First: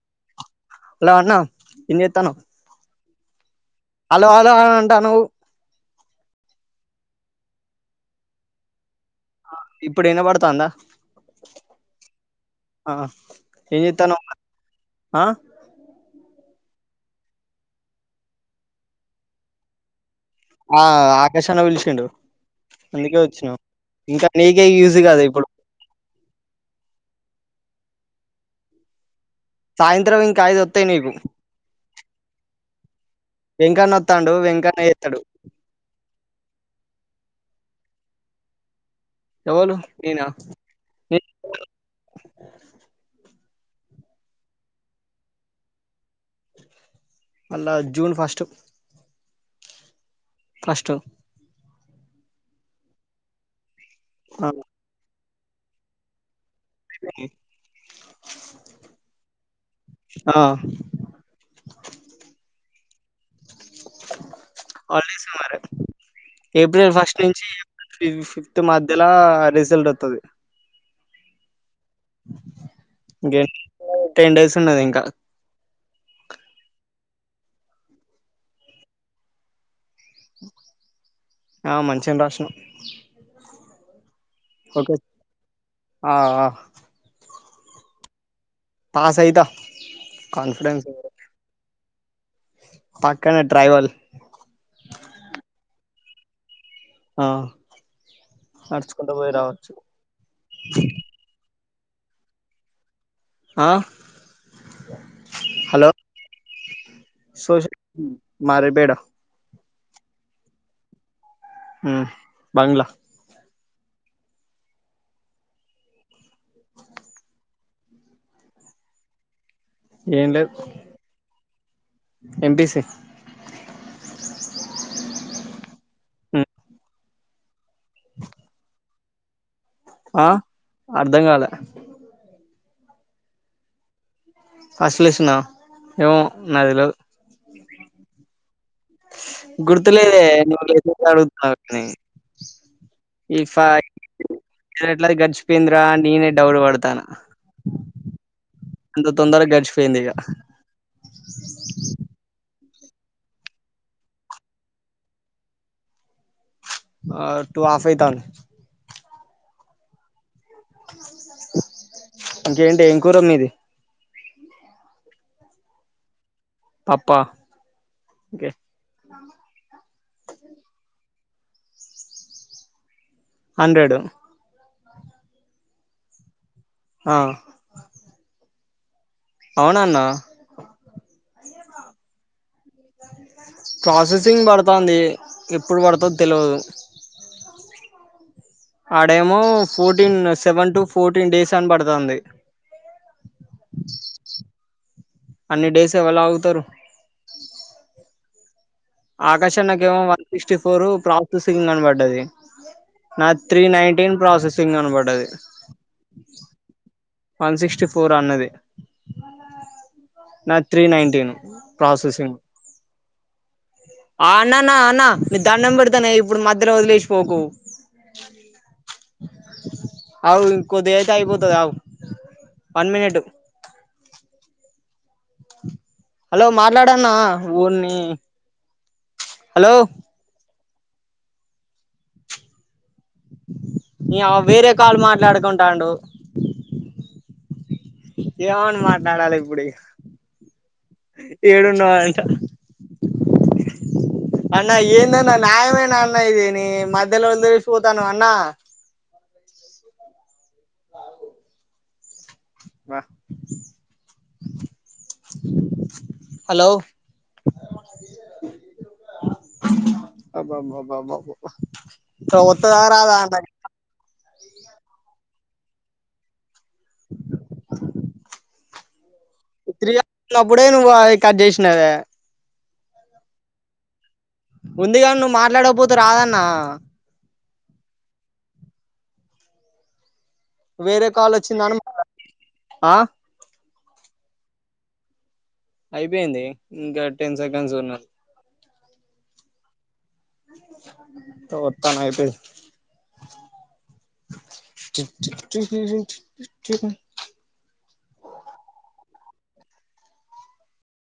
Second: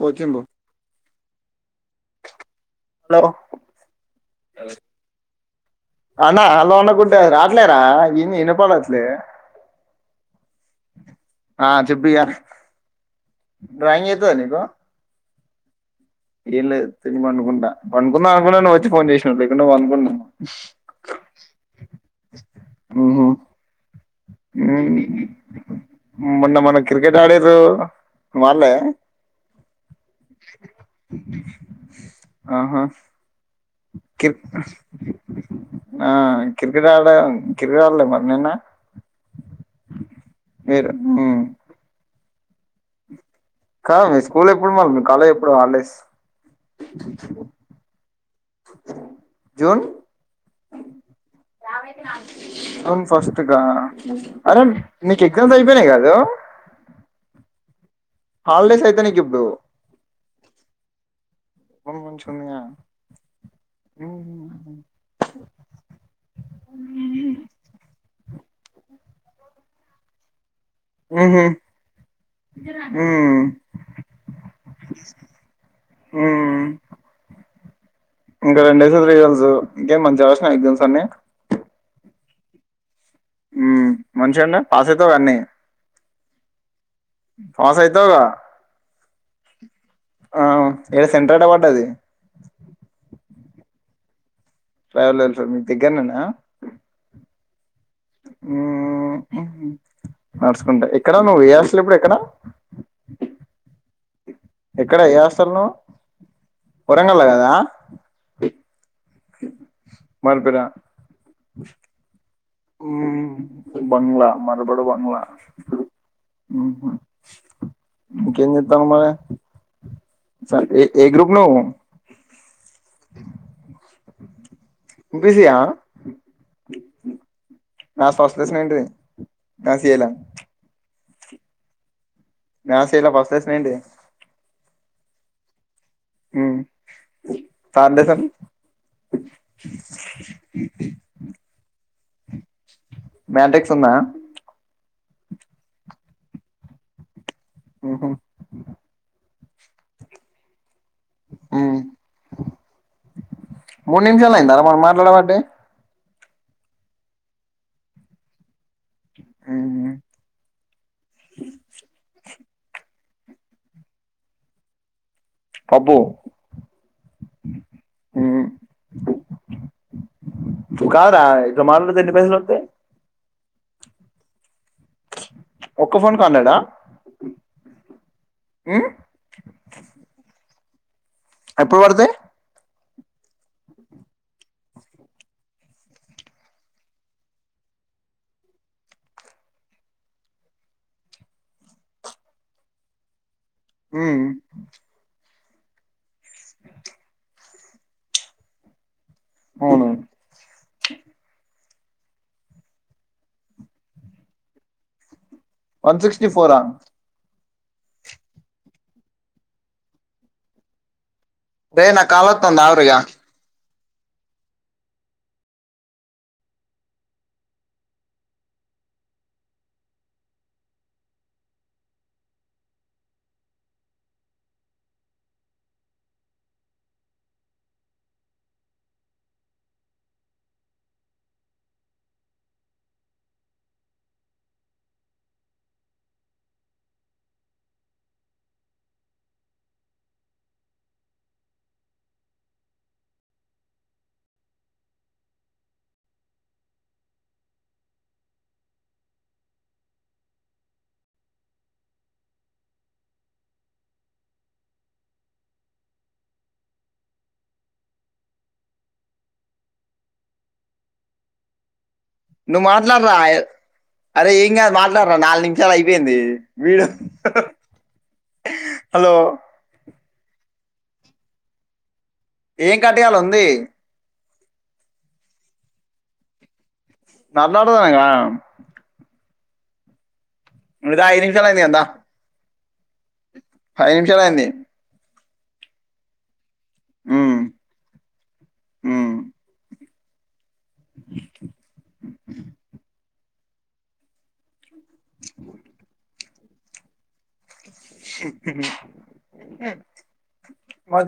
పోచింబు hello అన్నా తినేత్తాను hello hello hello అని అంటా నువ్వు అన్నా హలో అనకుంటే రాట్లేరా ఇని ఇనపడదు ఇప్పుడు వినబడుతాందా ఆ చెప్పు భయ్య ఆ ఏం డ్రాయింగ్ చేత్తన్నావ్ ఎత్తద నీకు ఆ ఏం లేదు తిని పండుకుంటా పనుకుందామ నుకున్నా నువ్వు వచ్చి ఫోన్ చేసినవ్ లేకుంటే పనుకుంటను ఆ ఆకాషన్న పిలిచిండు అందుకే ఉహు వచ్చినా ఇంకా నీకే యూజ్ కాదు ఇప్పుడు మొన్న మనం క్రికెట్ ఆడిర్రు వాళ్ళే సాయంత్రం ఇంకా ఐదు వత్తయి నీకు ఆఫ వెంకన్న క్రి వత్తాండు వెంకన్న చేత్తడు ఆ క్రికెట్ ఆడ క్రికెట్ ఆడలే మరి నిన్న ఎవరు నేనా మీరు ఉమ్ కాదు మీ స్కూల్ ఎప్పుడు మళ్ళ కాలేజ్ ఎప్పుడు హాలిడేస్ అళ June first June first June first కా ఆ అరే ఎగ్జామ్స్ అయిపోయినయి కాదు [inaudible] హాలిడేస్ అయితే నీకు ఇప్పుడు ఆ మంచిగుందిగా ఉహు హాలిడేస్ మరి ఏప్రిల్ ఫస్ట్ నుంచి ఏప్రిల్ ఫిఫ్త్ మధ్యలో రిజల్ట్ వత్తది ఊహూ హ్మ్ ఇంకే టెన్ డేస్ ఉన్నది ఇంకా మ్మ్ ఇంకా రెండు డేస్ లో రిజల్ట్స్ ఇంకే మంచి చసిన [unintelligible] మంచిగానే రాసిన మనిష్ అన్న పాస్ అయితవ అన్నీ ఆ పాస్ అయితవుగా పాస్ అయిత కాన్ఫిడెన్స్ ఈడ వ సెంటర్ ఏడ పడ్డది పక్కనే ట్రెవల్ ట్రావెలర్స్ మీకు దగ్గరనేనా ఆ నడుచుకుంటూ ఉమ్ పోయి రావచ్చు నడుచుకుంటా ఎక్కడ నువ్వు ఏ ఇప్పుడు ఎక్కడా ఆ ఇక్కడ ఏ హాస్టల్ నువ్వు హలో వరంగల్లో కదా సోషల్ మారిపేడ మార్పూ ఇరా ఆమ్ బంగ్లా బంగ్లా మరబడు బంగ్లా ఇంకేం చెత్తాన్నావ్ మరి ఏం లేవు స- ఏ ఏ ఎంపిసి ఎంపిసి ఆ ఉమ్ మ్యాథ్స్ ఫస్ట్ క్యూస్షన్ ఏంటి అ ఆ చేయలా అర్ధం కాలా మ్యాథ్స్ ఏ లా ఫస్ట్ క్యూస్షన్ ఏంటి ఆసిలియేషన్ ఆ ఉమ్ కాన్డెషన్ గుర్తులేదే నువ్వు గుచ్చి గుచ్చి అడుగుతున్నావు అని ఇన్ మ్యాట్రిక్స్ ఉందా ఫాక్ట్ ఎట్లా గడిచిపోయింద్రా నేనే డౌట్ పడతానా ఉహు ఎంత తొందరగా గ పోయిందిక ఆ మూడు నిమిషాలు అయియందారా మన మాట్లాడమంటే ఆ టూ అస్ ఐతాన్ ఆమ్ ఇంకేంటి ఏం కూర మీది పప్పు పప్పా ఉమ్ ఒకే ఆ ఇట్ల మాట్లాడితే ఎన్ని పైసలోతాయి హండ్రెడు ఒక్క ఫోన్ కు హండ్రెడ్ ఆ ఆ మ్ అవునాన్న ఎప్పుడు పడుతై ప్రాసెసింగ్ పడుతంది ఎప్పుడు పడుతదిో తెలువదు ఆడేమో fourteen seven to fourteen days అని పడుతంది మ్ అన్ని డేస్ ఇవాళగుతరు ఆకాష్ అవును అన్నకేమో one sixty four processing అని పడ్డది నా త్రీ నైన్టీన్ ప్రాసెసింగ్ అని పడ్డది వన్ సిక్స్టీ ఫోరా వన్ సిక్స్టీ ఫోర్ అన్నది నాది త్రీ నైన్టీను రే నాక్ కాలోతంది అగుర ఇగ ఆ అన్నాన్న అన్న ని దండం పెడతానే ఇప్పుడు మధ్యలో వదిలేసి పోకు అవు ఇంకొద్దిగ అయితే అయిపోతది అగు వన్ మినిట్ హలో మాట్లాడాన్న ఓర్నీ హలో నియ్యవా వేరే కాల్ మాట్లాడుకుంటాండు ఏమని మాట్లాడాలే ఇప్పుడు ఏడున్నావు అంట అన్నా ఏందన్నా న్యాయమేనా అన్న ఇది ని మధ్యలోదిలేషి పోతానవ్ అన్నా హలో అబ్బబ్బబ్బబ్బ నువ్ మాట్లాడ్రా అరే ఎం కదు మాట్లాడు రా నాలుగు నిమిష లు అయిపోయింది వీడు హలో నప్పుడే నువ్వు ఆ కట్ చేసినవే ఏం కట్ గాలే ఉంది ఉందిగాన్ నువ్వు మాట్లాడకపోతే రాదన్న మాట్లాడుతనగ ఇగ దా వేరే ఐదు కాల్ నిమిషాలయింది గాని వచ్చిందని దా ఆ పది నిమిషాలయింది అయిపోయింది ఇంకా టెన్ ఉమ్, సేకంస్ ఉన్నా ఉమ్. ఒత్తాన అయిపో చెక మద్య